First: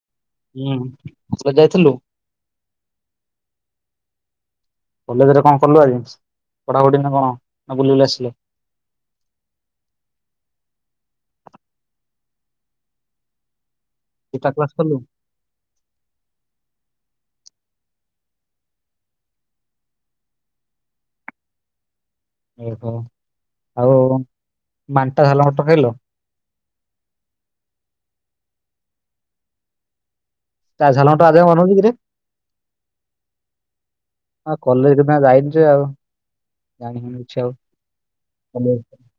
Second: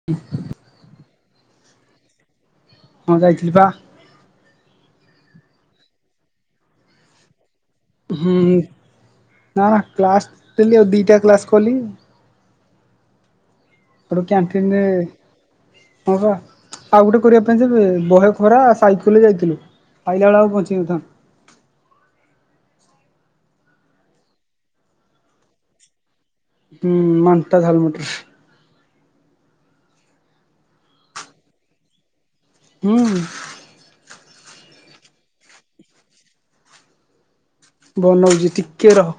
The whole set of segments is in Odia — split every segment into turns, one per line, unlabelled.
[inaudible]
ଉମ [unintelligible] ଯାଇଥିଲୁ।
ହଁ ଯାଇଥିଲି ପା।
କଲେଜରେ କଣ କଲୁ ଆଜି, ପଢାପଢି ନା କଣ? ନା ବୁଲି ବୁଲି ଆସିଲ
ହୁଁ ନା କ୍ଲାସ ଦେଲି ଆଉ ଦିଟା କ୍ଲାସ କଲି। ସେଟୁ
ଗୀତା କ୍ଲାସ
କ୍ୟାଣ୍ଟିନରେ
କଲୁ
ପୋହ ଆଉ ଗୋଟେ କରିବା ପାଇଁ ଦେବେ ବହେ ଖରା ସାଇକେଲରେ ଯାଇଥିଲୁ, ଆଇଲା ବେଳେ ଆଉ ବଞ୍ଚି ନଥାନ୍ତି।
ଓହୋ ଆଉ ମାଣ୍ଟା ଝାଲ ମଟର ଖାଇଲ।
ହୁଁ ମାଣ୍ଟା ଝାଲ ମଟର।
ତା ଝାଲ ମଟର ଆଜି ଆଉ ବନଉଛି କିରେ।
ହୁଁ ହୁଁ।
ହଁ କଲେଜ [unintelligible] ଯାଇନି ସେ ଜାଣିନି କିଛି ଆଉ।
ବନଉଛି ଟିକେ ରହ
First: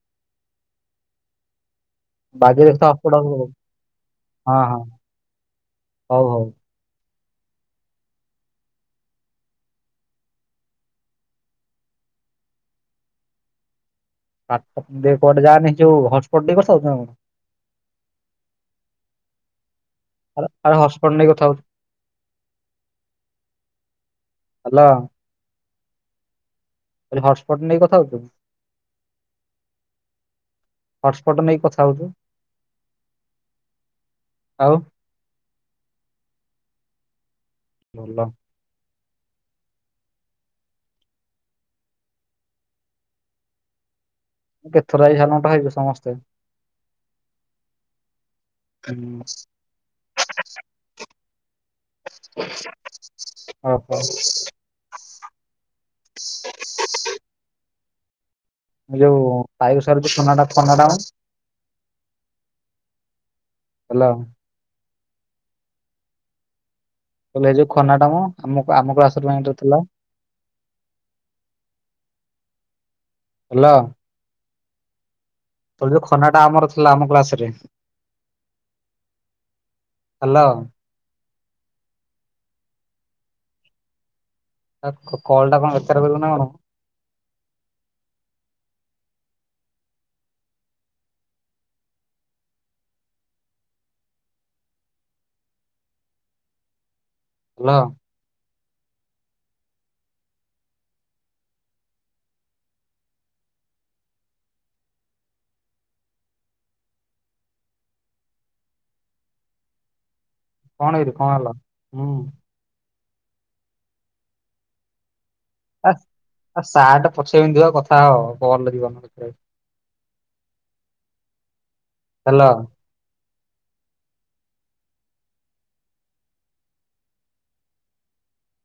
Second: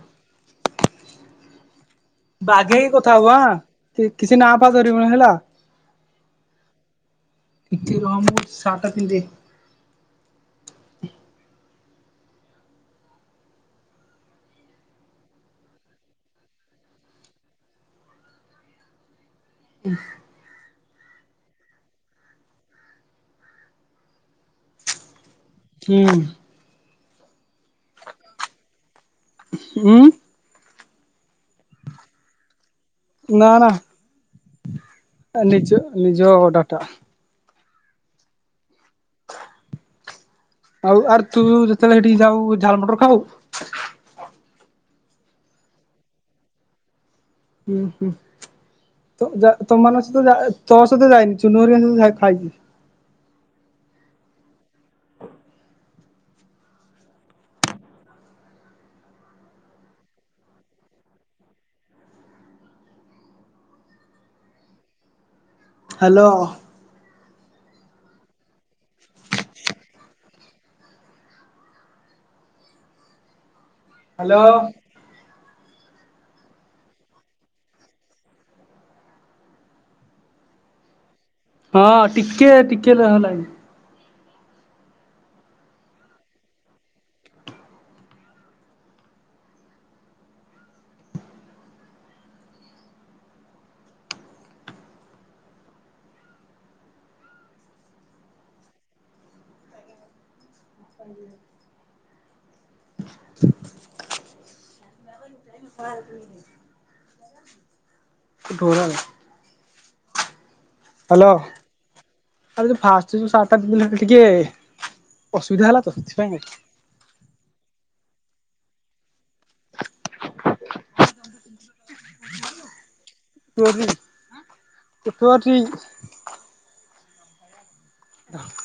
ରଖିଥା
ବାଗେଇ
ହଟସ୍ପଟ
କଥା ହବୁ
ଆଉ।
ଆଁ କି କିଛି ନାଁ
ହଁ
ଫାଁ
ହଁ
ଧରିବୁନି ହେଲା।
ହଉ ହଉ।
ଟିକେ ରହ ମୁ ସାର୍ଟଟା ପିନ୍ଧିଦିଏ।
[unintelligible] କୁଆଡେ ଯାଆନି ଯୋଉ ହଟସ୍ପଟ ନେଇକି କଥା ହେବୁ ନା କଣ।
[inaudible]
ଆରେ ଆରେ ମୁଁ ହଟ୍ସପଟ ନେଇ କଥା ହଉଛି, ହାଲୋ।
ହୁଁ।
ହଟସ୍ପଟ ନେଇ କଥା ହଉଛୁ,
ଉଁ
ହଟସ୍ପଟ ନେଇ କ
ନା, ନା।
ଆଉ
ତା ନିଜ ନିଜ ଡାଟା।
ଭଲ।
ଆଉ ଆର୍ ତୁ ଯେତେବେଳେ ସେଠିକି ଯାଉ ଝାଲ ମଟର ଖାଉ?
କେତେଥର ଯାଇ ଝାଲ ମଟର ଖାଇଛୁ ସମସ୍ତେ।
ହୁଁ, ହୁଁ।
ହୁଁ
ତୋମାନଙ୍କ ସହିତ ତୋ ସହିତ ଯାଇନି ଚୁନହରିଆଙ୍କ ସହିତ ଯାଇ ଖାଇଛି।
ଓହୋ। ଯୋଉ [unintelligible] ହେଲା।
ହ୍ୟାଲୋ।
ମୁଁ କହିଲି ଏଇ ଯୋଉ ଖନାଟା ମ ଆମ ଆମ କ୍ଲାସ ର ଥିଲା। ହେଲା।
ହ୍ୟାଲୋ।
ତୋର ଯୋଉ ଖନା ଟା ଆମର ଥିଲା ଆମ କ୍ଲାସ ରେ। ହ୍ୟାଲୋ।
ହଁ, ଟିକେ ଟିକେ, ରହ ଲାଇନ୍।
କଲ ଟା କଣ ବେକାର କରିବୁ ନା କଣ? ହାଲୋ।
[inaudible] [unintelligible]
କଣ କିରେ କଣ ହେଲା ହୁଁ?
ଆ ଯୋଉ ଫାଷ୍ଟ ଯୋଉ ସଟା ଦିନ ଟିକେ ଅସୁବିଧା ହେଲା ତ ସେଥିପାଇଁ।
ସାର୍ ଟା ପଛେଇ ପିନ୍ଧିବ କଥା ହୋ କଲ ଲାଗିବ ହେଲୋ।
[unintelligible] [unintelligible]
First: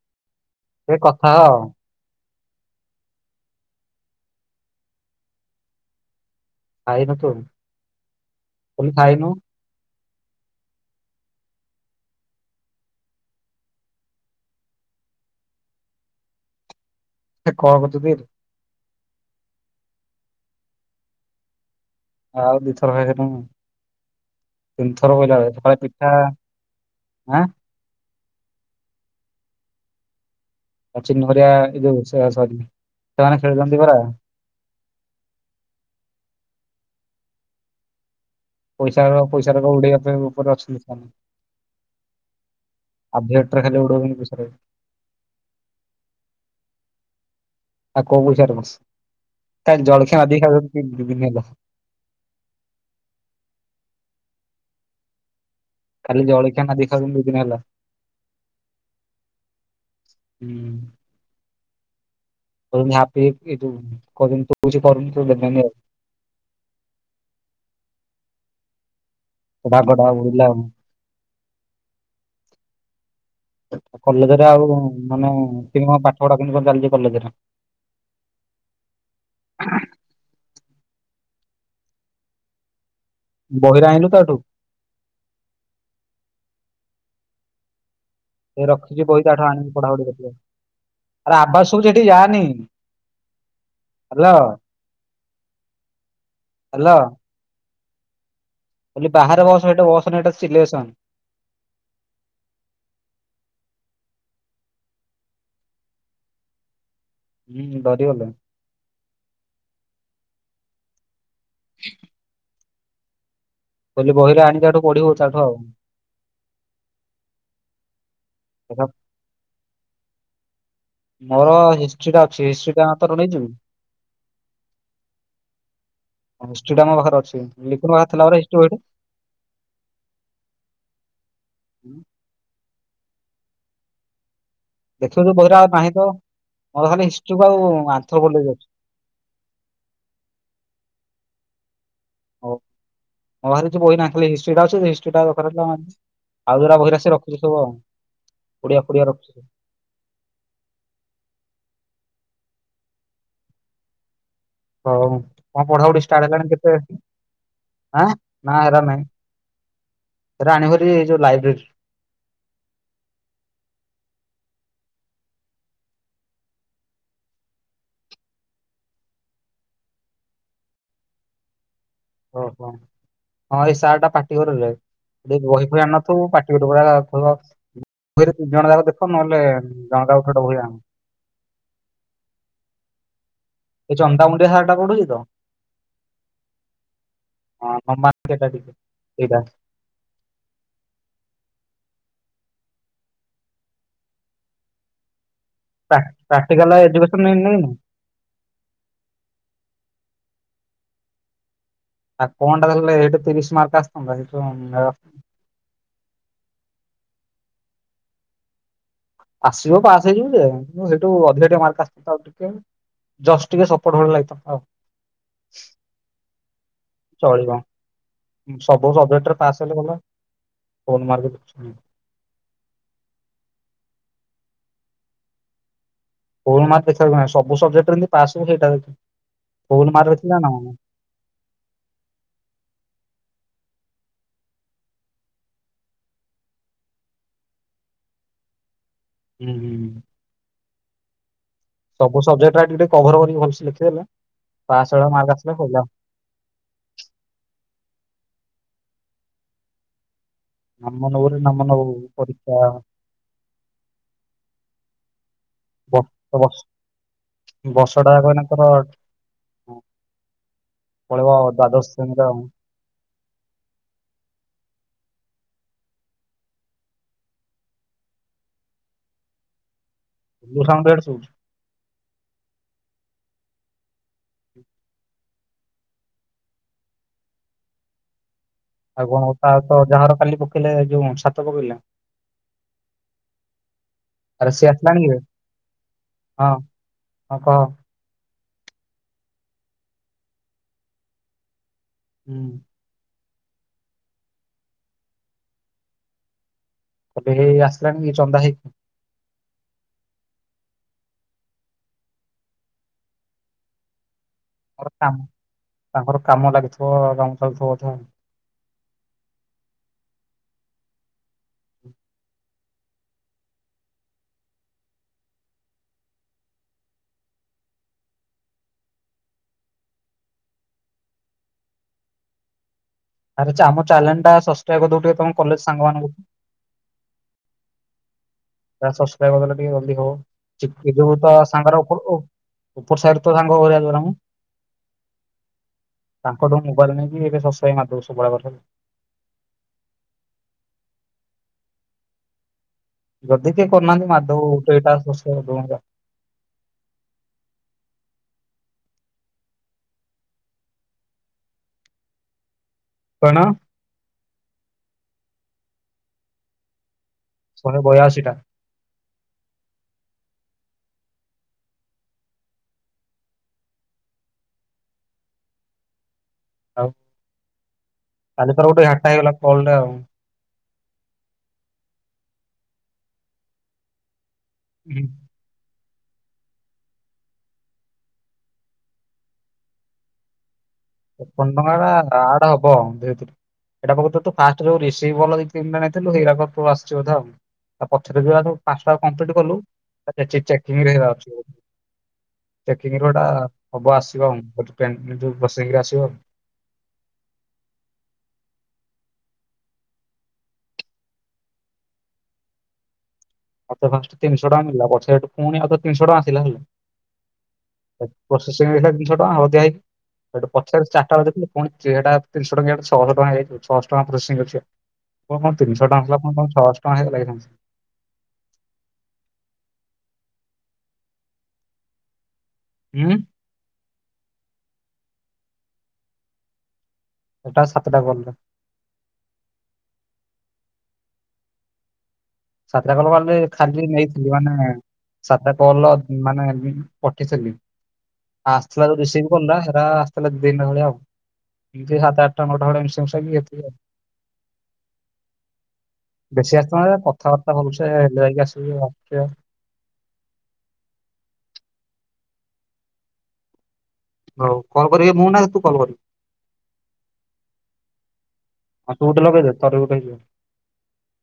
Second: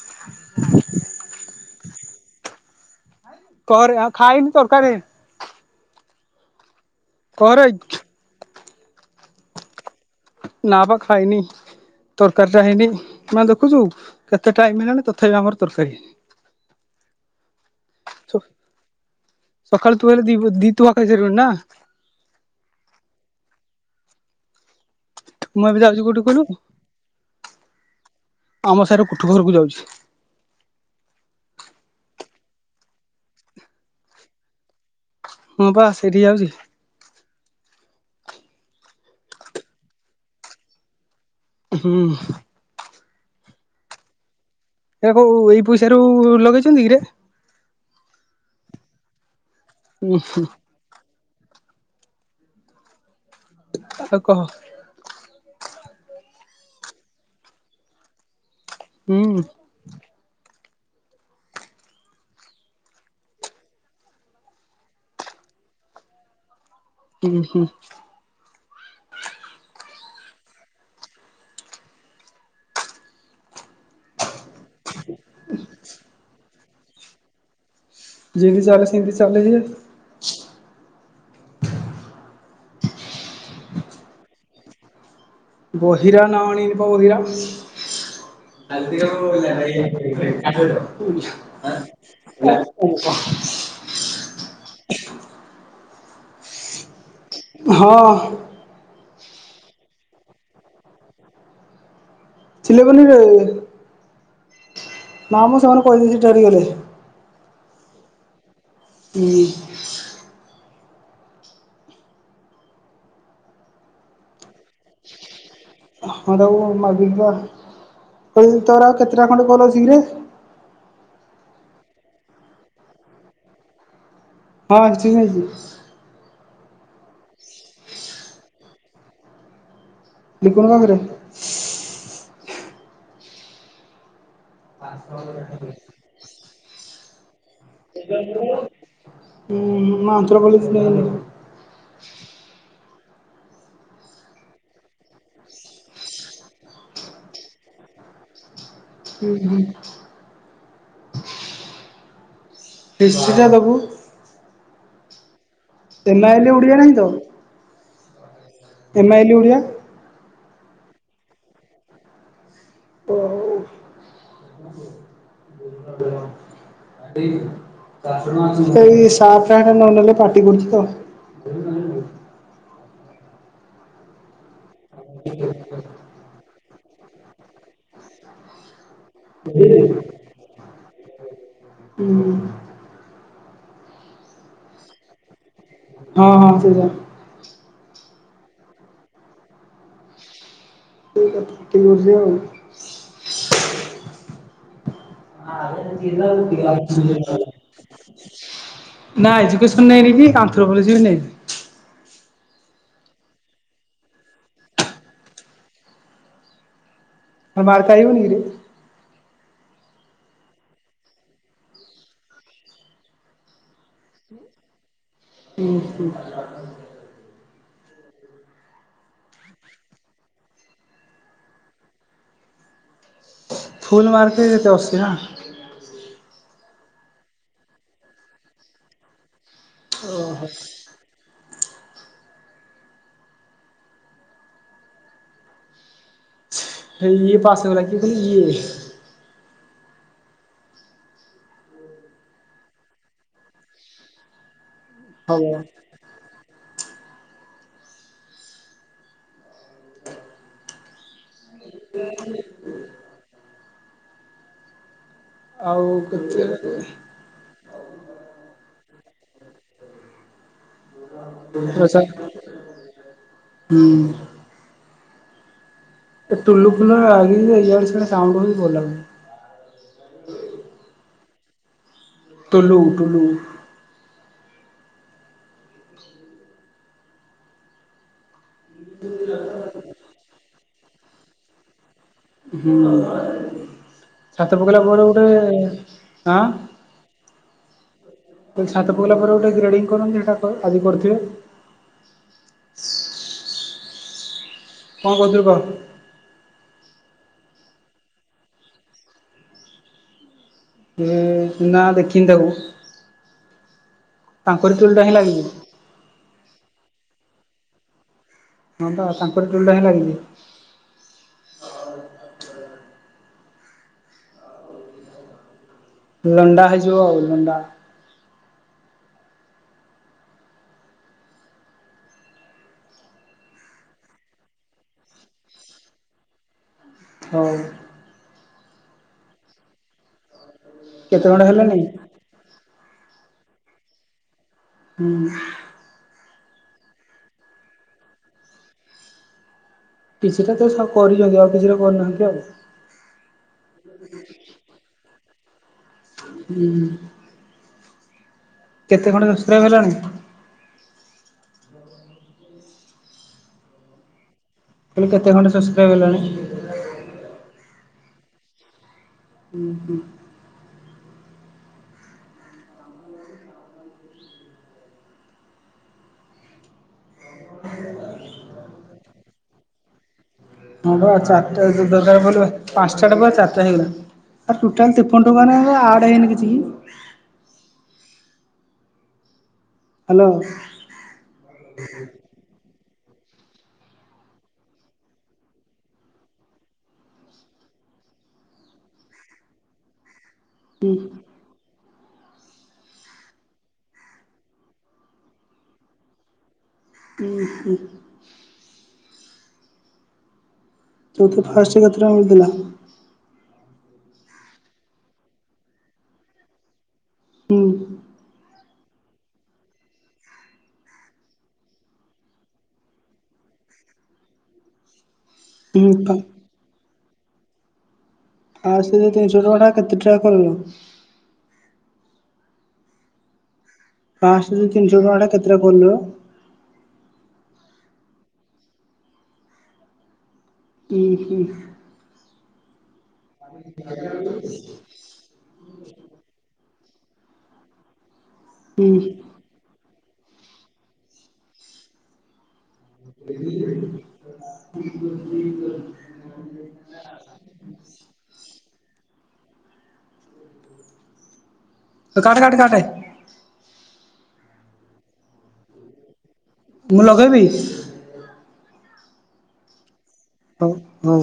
ଏ କଥା ହୋ।
କହରେ ଆଉ ଖାଇନି ତରକାରୀ।
ଖାଇନୁ ତୁ,
କହରେ
ମୁଁ କହିଲି ଖାଇନୁ?
ନା ପା ଖାଇନି। ତରକାରୀ ଟା ହେଇନି ମାନେ ଦେଖୁଛୁ କେତେ ଟାଇମ ହେଲାଣି ତଥାପି ଆମର ତରକାରୀ ହେଇନି। [inaudible]
ସେ କଣ କରୁଛନ୍ତିି କି?
ସକାଳେ ତୁ ହେଲେ ଦି ଦିତୁହା ଖାଇ ସାରିଲୁଣି ନା?
ଆଉ ଦିଥର ଖାଇସାରିଲିନି। ତିନି ଥର କହିଲା କଥା,
ମୁଁ ଏବେ
ସକାଳେ
ଯାଉଛି
ପିଠା
କୋଉଠି କହିଲୁ
ଆଁ
ଆମ ସାର କୁଠି ଫରକୁ ଯାଉଛି।
ସଚିନ ହେରିଆ ଏ ଯୋଉ ସରି ସେମାନେ ଖେଳୁଛନ୍ତି ପରା।
ହଁ ପା ସେଇଠି ଯାଉଛି।
ପଇସା ପଇସା ର ଉଡେଇବା ଉପରେ ଅଛନ୍ତି ଲୋକ।
ହୁଁ।
ଆଧୀ [unintelligible] ଖାଲି ଉଡୋଉଚନି ପଇସାଉରା କୁ।
ହେଆ କୁ ଏଇ ପଇସା ରୁ ଲଗେଇଛନ୍ତି କିରେ?
ଆଉ କୋଉ ପଇସାରୁ, ତା
ଉଁ
ଜଳଖିଆ
ହୁଁ
[unintelligible]
ଆଉ କହ।
ଖାଲି ଜଳଖିଆ ନାଦିକି ଖାଉଛନ୍ତି ଦି ଦିନ ହେଲା।
ହୁଁ।
ହୁଁ। କହୁଚନ୍ତି ହାପି ହେଇକି ତୁ କହୁଛନ୍ତି ତୁ କିଛି କରୁନୁ [unintelligible]
ଉଁ ହୁଁ।
[unintelligible] ଆଉ କଲେଜରେ ଆଉ ମାନେ କେନୀ କ ପାଠ ପଢା, କେମିତି କଣ ଚାଲିଛି କଲେଜରେ?
ଯେମତି ଚାଲେ ସେତି ଚାଲଛି।
ବହିରା ଆଣିଲୁ ତାଠୁ?
ବହିରା ନାଁ ଆଣିନି ପା ବହିରା।
ଏ ରଖିଛି ବହି ତାଠୁ ଆଣିକି ପଢାପଢି କରିବୁ ଆରେ ଆବାଜ ଶୁଭୁଛି
[unintelligible]
ହାଲୋ, ହାଲୋ।
ହଁ।
କହିଲି ବାହାରେ ବସ, ହେଟି ବସନି ଏଟା ସିଲେସନ୍।
ଚିଲି ପନିର ରେ। ନା, ମୁଁ ସେମାନେଙ୍କୁ କହିଦେଇଛି ଠେରିଗଲେ।
ହୁଁ, ଡରିଗଲେ।
ହୁଁ।
[inaudible] କହିଲି ବହିରା ଆଣି ତାଠୁ ପଢିବୁ ତାଠୁ ଆଉ।
ହଁ ତାକୁ ମାଗିକ ଆଣ, ହେଇ ତୋର ଆଉ କେତେଟା ଖଣ୍ଡେ କଲ ଅଛି କିରେ?
ମୋର ହିଷ୍ଟ୍ରି ଟା ଅଛି, ହିଷ୍ଟ୍ରି ଟା ତୋର ନେଇଯିବୁ?
ହଁ, ହିଷ୍ଟ୍ରି ନେଇଯିବି।
ହିଷ୍ଟ୍ରି ଟା ମୋ ପାଖରେ ଅଛି, ଲିପୁନ ପାଖରେ ଥିଲା ପରା ହିଷ୍ଟ୍ରି ବହି ଟା।
ଲପୁନ ପାଖରେ?
ଦେଖିଲୁନୁ ବହିରା ଆଉ ନାହିଁ ତ, ମୋର ଖାଲି ହିଷ୍ଟ୍ରି କୁ ଆଉ ଆନ୍ଥ୍ରୋପୋଲୋଜି ଅଛି।
ଉଁ ମୁଁ ଆନ୍ଥ୍ରୋପୋଲୋଜି ନେଇନି।
ହଉ, ମୋ ପାଖରେ କିଛି ବହି ନାହିଁ, ଖାଲି ହିଷ୍ଟ୍ରି ଟା ଅଛି, ଯଦି ହିଷ୍ଟ୍ରି ଟା ଦକାର ହେଲା ମାଗିବୁ। ଆଉ ଯୋରା ବହିରା ରଖୁଚି ସବୁ ଆଉ, ଓଡିଆ ଫୋଡିଆ ରଖୁଛି ସବୁ।
[inaudible] ହିଷ୍ଟ୍ରି ଟା ଦବୁ।
ହଉ, କଁ ପଢା ପଢି
ଏମ୍
ଷ୍ଟାର୍ଟ
ଆଇ ଏଲ୍
ହେଲାଣି କେତେ?
ଓଡ଼ିଆ ନାହିଁ ତ
ଆଁ, ନା ଏରା ନାଇଁ,
ଏମ୍ ଆଇ ଏଲ୍ ଓଡ଼ିଆ।
ଏରା ଆଣିବୁହେରି ଏଇ ଯୋଉ ଲାଇବ୍ରେରୀ ରୁ।
ଓ ହଉ। [unintelligible] [unintelligible] [unintelligible] ଏଇ ସାର୍ ଟା ହେଟା ନ ନେଲେ ପାଟି କରୁଛି ତ। [unintelligible]
ଓହୋ। ହଁ ଏଇ ସାର୍ ଟା ପାଟି କରରେ, ଯଦି ବହି ଫହି ଆଣ ନଥିବ ପାଟି କରିବ, [unintelligible] ଘରେ ଦିଜଣ ଯାକ ଦେଖ, ନହେଲେ ଜଣକା ଗୁଟେ ଗୁଟେ ବହି ଆଣ।
ଉ ହୁଁ ହୁଁ।
ଏ ଚନ୍ଦାମୁଣ୍ଡିଆ ସାରଟା ପଢୁଛି ତ?
ହଁ ହଁ ସେ ଯା
ହଁ ହଁ ମାର୍ତେ ଏଟା ଟିକେ ହେଇଟା
[unintelligible]
ପ୍ରାକ୍ଟିକାଲ ଏଜୁକେସନ ନେଇନି
[inaudible] ନାଁ, ଏଜୁକସନ ନେଇଁନି କି ଆନ୍ଥ୍ରୋପୋଲୋଜି ବି ନେଇନି।
ଆ କଣଟା ତାଳେ ଏଟେ ତିରିଶ ମାର୍କ ଆସିଥାନ୍ତା ସେଇଥି
ମୋର ମାର୍କ ଆଇବନି କିିରେ?
ଆସିବ ପାସ୍ ହେଇଯିବୁ ଜେ, କିନ୍ତୁ ହେଠୁ ଅଧିକାଟିକେ ମାର୍କ ଆସିତାତା ଆଉ ଟିକେ। ଜଷ୍ଟ ଟିକେ ସପୋର୍ଟ ଭଳି ଲାଗିଥାନ୍ତା ଆଉ।
ହୁଁ ହୁଁ।
ଚଳିବ ସବୁ ସବଜେକ୍ଟରେ ପାସ୍ ହେଲେ ଗଲା। [inaudible]
ଫୁଲ ମାର୍କେ ତେ ଅସିନା?
ଫୁଲମାର୍କେ ଦେଖିବାର ନାଇଁ ସବୁ ସବଜେକ୍ଟ ରେ ଜିନ୍ତି ପାସ ହବ ସେଇଟା ଦେଖିବୁ ଫୁଲ ମାର୍କ ଅସିଥାନ୍ତା
ଓହୋ।
ନା କଣ?
ହେ ହିଏ ପାସ କଲା କିଏ କହିଲୁ ଇଏ?
ହୁଁ ହୁଁଁ। ସବୁ ସବଜେକ୍ଟାରା ଟିକେ କଭର କରିକି ଭଲସେ ଲେଖି ଦେଲେ ପାସ୍ ଭଳିଆ ମାର୍କ
ହବ
ଆସିଲେ ହେଲା। ନାମ ନବୁରେ ନାମ ନବୁ ପରିକ୍ଷା।
ଆଉ
ବର୍ଷ
କେତେ?
ବର୍ଷଟା ଜାକ ଏଇନା ତର ପଳେଇବ ଦ୍ଵାଦଶ ଶ୍ରେଣୀରେ ଆଉ।
ହୁଁ। ଏ ଟୁଲୁ ଫୁଲୁ ଲାଗିନି ଜେ ଇଆଡେ ସିଆଡେ କାମ କରିକି ଭଲ ଲାଗୁନି।
ମୋ ସାଉଣ୍ଡ ୟାଡେ ଶୁଭୁଚି।
ଟୁଲୁ ଟୁଲୁ।
ଆଉ କଣ ତା ତ ଅଜାଘର କାଲି ପକେଇଲେ ଯୋଉ ଛାତ ପକେଇଲେ?
ହୁଁ
ଆରେ
ଛାତ
ସିଏ
ପକେଇଲା
ଆସିଲାଣି
ପରେ
କି?
ଗୁଟେ ଆଁ
ହଁ ହଁ କହ?
କହିଲି ଛାତ ପକେଇଲା ପରେ ଗୋଟେ ଗ୍ରେଡ଼ିଙ୍ଗଂ କରନ୍ତି ହେଟା ଆଜି କରିଥିବେ?
ହୁଁ।
କଣ କହୁଥିଲୁ କହ?
କହିଲି ହେଇ ଆସିଲାଣି କି ଚନ୍ଦା ହେଇକି?
ନା ଦେଖିନି ତାକୁ ତାଙ୍କର
ମୋର
ତୁଲଟା
କାମ
ହେଁଲା କି?
ତାଙ୍କର କାମ ଲାଗିଥିବ ଗଁ ସୁଥିବ କଥା [inaudible]
ହଁ ବା ତାଙ୍କର ଟୁଲଟା ହିଁ ଲାଗିଛି। ଲଣ୍ଡା ହେଇଯିବ ଆଉ ଲଣ୍ଡା।
ଆରେ ଚା ଆମ ଚ୍ୟାନେଲଟା ସସକ୍ରାଇବ କରିଦେବୁ ତମ କଲେଜ ସାଙ୍ଗମାନଙ୍କଠୁ।
ହଉ।
ଏହା ସସକ୍ରାଇବ କରିଦଲେ ଟିକେ ଜଲଦି ହବ ଚିପକେଇଦେବୁ
କେତେ
ତ
ଘଣ୍ଟା ହେଲାଣି
ସାଙ୍ଗର ଉ ଉପର ସାହିଠେ ତ ସାଙ୍ଗଗୁରା ଜଉରା ମ।
ହୁଁ।
ତାଙ୍କଠୋଉ ମୋବାଇଲ ନେଇକି ଏବେ ସସକ୍ରାଇବ ମାରଦବୁ ସବୁରାକ ତାହେଲେ।
କିଛିଟା ତ ସ କରିଛନ୍ତି ଆଉ କିଛିଟା କରିନାହାନ୍ତି ଆଉ।
ଯଦି କିଏ କରୁନାହାନ୍ତି ମାଧବ ଦୁଇଟା [inaudible]
ହୁଁ। କେତେ ଖଣ୍ଡେ ସସ୍କ୍ରାଇବି ହେଲାଣି?
କଣ?
କହିଲି କେତେ ଖଣ୍ଡେ ସୋସ୍କ୍ରାଇବ ହେଲାଣି?
ଶହେ ବୟାଅଶୀ ଟା।
ହୁଁ ହୁଁ।
ଆଉ କାଲି ତୋର ଗୋଟେ ହାଟଟା ହେଇଗଲା କଲ ରେ ଆଉ।
ହଁ ବା ଚାରିଟା ଦ ଦରକାର ପଇଲେ ପାଞ୍ଚଟା ଟେ ବା ଚାରିଟା ହେଇଗଲା। ଆର ଟୋଟାଲ
ହୁଁ।
ତେପନ ଟଙ୍କାରେ ଆଡ଼ ହେଇନି କିଛି କି? ହ୍ୟାଲୋ।
ତେପନ ଟଙ୍କା ଟା ଆଡ ହବ ଧିରେ ଧିରେ। ଏଇଟା ପକୃତରେ ତୁ ଫାଷ୍ଟ ଯୋଉ ରିସିଭ୍ କଲ୍ ଦି ତିନଟା ନେଇଥିଲୁ ହେଇଡାକ ଆସୁଚି ବୋଧେ। ତା ପଛରେ ଯୋଉରା ସବୁ ପାଞ୍ଚଟା କଂପ୍ଲିଟ୍ କଲୁ ଚେ ଚେକିଙ୍ଗ ହେରା ଅଛି ବୋଧେ। ଚେକିଂରୁ ହେଟା ହବ ଆସିବ [unintelligible] ପ୍ରୋସିଂ ରେ ଆସିବ।
ଉହୁଁ। ତତେ ଫାଷ୍ଟ କେତେ ଟଙ୍କା ମିଳିଥିଲା?
ମତେ ଫାଷ୍ଟ ତିନିଶହ ଟଙ୍କା ମିଳିଲା। ପଛେ ହେଟୁ ପୁଣି ଆଉଥରେ ତିନିଶହ ଟଙ୍କା ଆସିଲା।
ହୁଁ।
ପ୍ରୋସେସିଂରେ ଥିଲା ତିିନିଶହ ଟଙ୍କା ହଳଦିଆ ହେଇକ୍ ହେଟୁ ପଛରେ ଚାରିଟା ବେଳେ ଦେଖିଲି ପୁଣି ଏଟା ତିନିଶହ ଟଙ୍କିଆ ଛଅଶହ ଟଙ୍କା ହେଇଛି ଛଅଶହ ଟଙ୍କା ପ୍ରୋସେସିଂ ଅଛି। ମୋର କଣ
ହୁଁ
ତିନିଶହ
ଫା
ଟଙ୍କାଥିଲା ପୁଣି କଣ ଛଅଶହ ଟଙ୍କା ହେଇଗଲାକିରେ।
ଆଉ ସେ ତିନିଶହ ଟଙ୍କା ଟା କେତେ ଟଙ୍କା କଲୁ?
ଉଁ।
ଫାଷ୍ଟେ ଯୋଉ ତିନିଶହ ଟଙ୍କାଟା କେତେଟା କଲରୁ?
ଏଟା ସାତଟା କଲରେ।
ହୁଁ ହୁଁ।
ସାତଟା କଲ ମାନେ ଖାଲି ନେଇଥିଲି ମାନେ ସାତଟା କଲ ମାନେ ଏମି ପଟିଥିଲି। ଆଉ ଆସିଥିଲା ଯୋଉ ରିଶିଭ
ହୁଁ
କଲଟା ହେରା ଆସିଥିଲା ଦି ତିନିଟା ଭଳିଆ ଆଉ। ଏମିତି ସାତ ଆଠଟା ନଅଟା ଭଳିଆ ମିଶ୍ ମିଶିମୁସାକି ଏତିକି ଆଉ। ବେଶି ଆସିଥାନ୍ତା ପ କଥାବାର୍ତ୍ତା କରୁଛେ ହେଲେ ଯାଇକି ଆସିବା।
ତୁ କାଟେ କାଟେ କାଟେ।
ହଉ କଲ୍ କରିବି ମୁଁ ନା ତୁ କଲ୍ କରିବୁ?
ମୁଁ ଲଗେଇବି?
ହଁ ତୁ ଗୁଟେ ଲଗେଇଦେ ତୋରି ଗୁଟେ ହେଇଯିବ।
ହୁଁ ହୁଁ।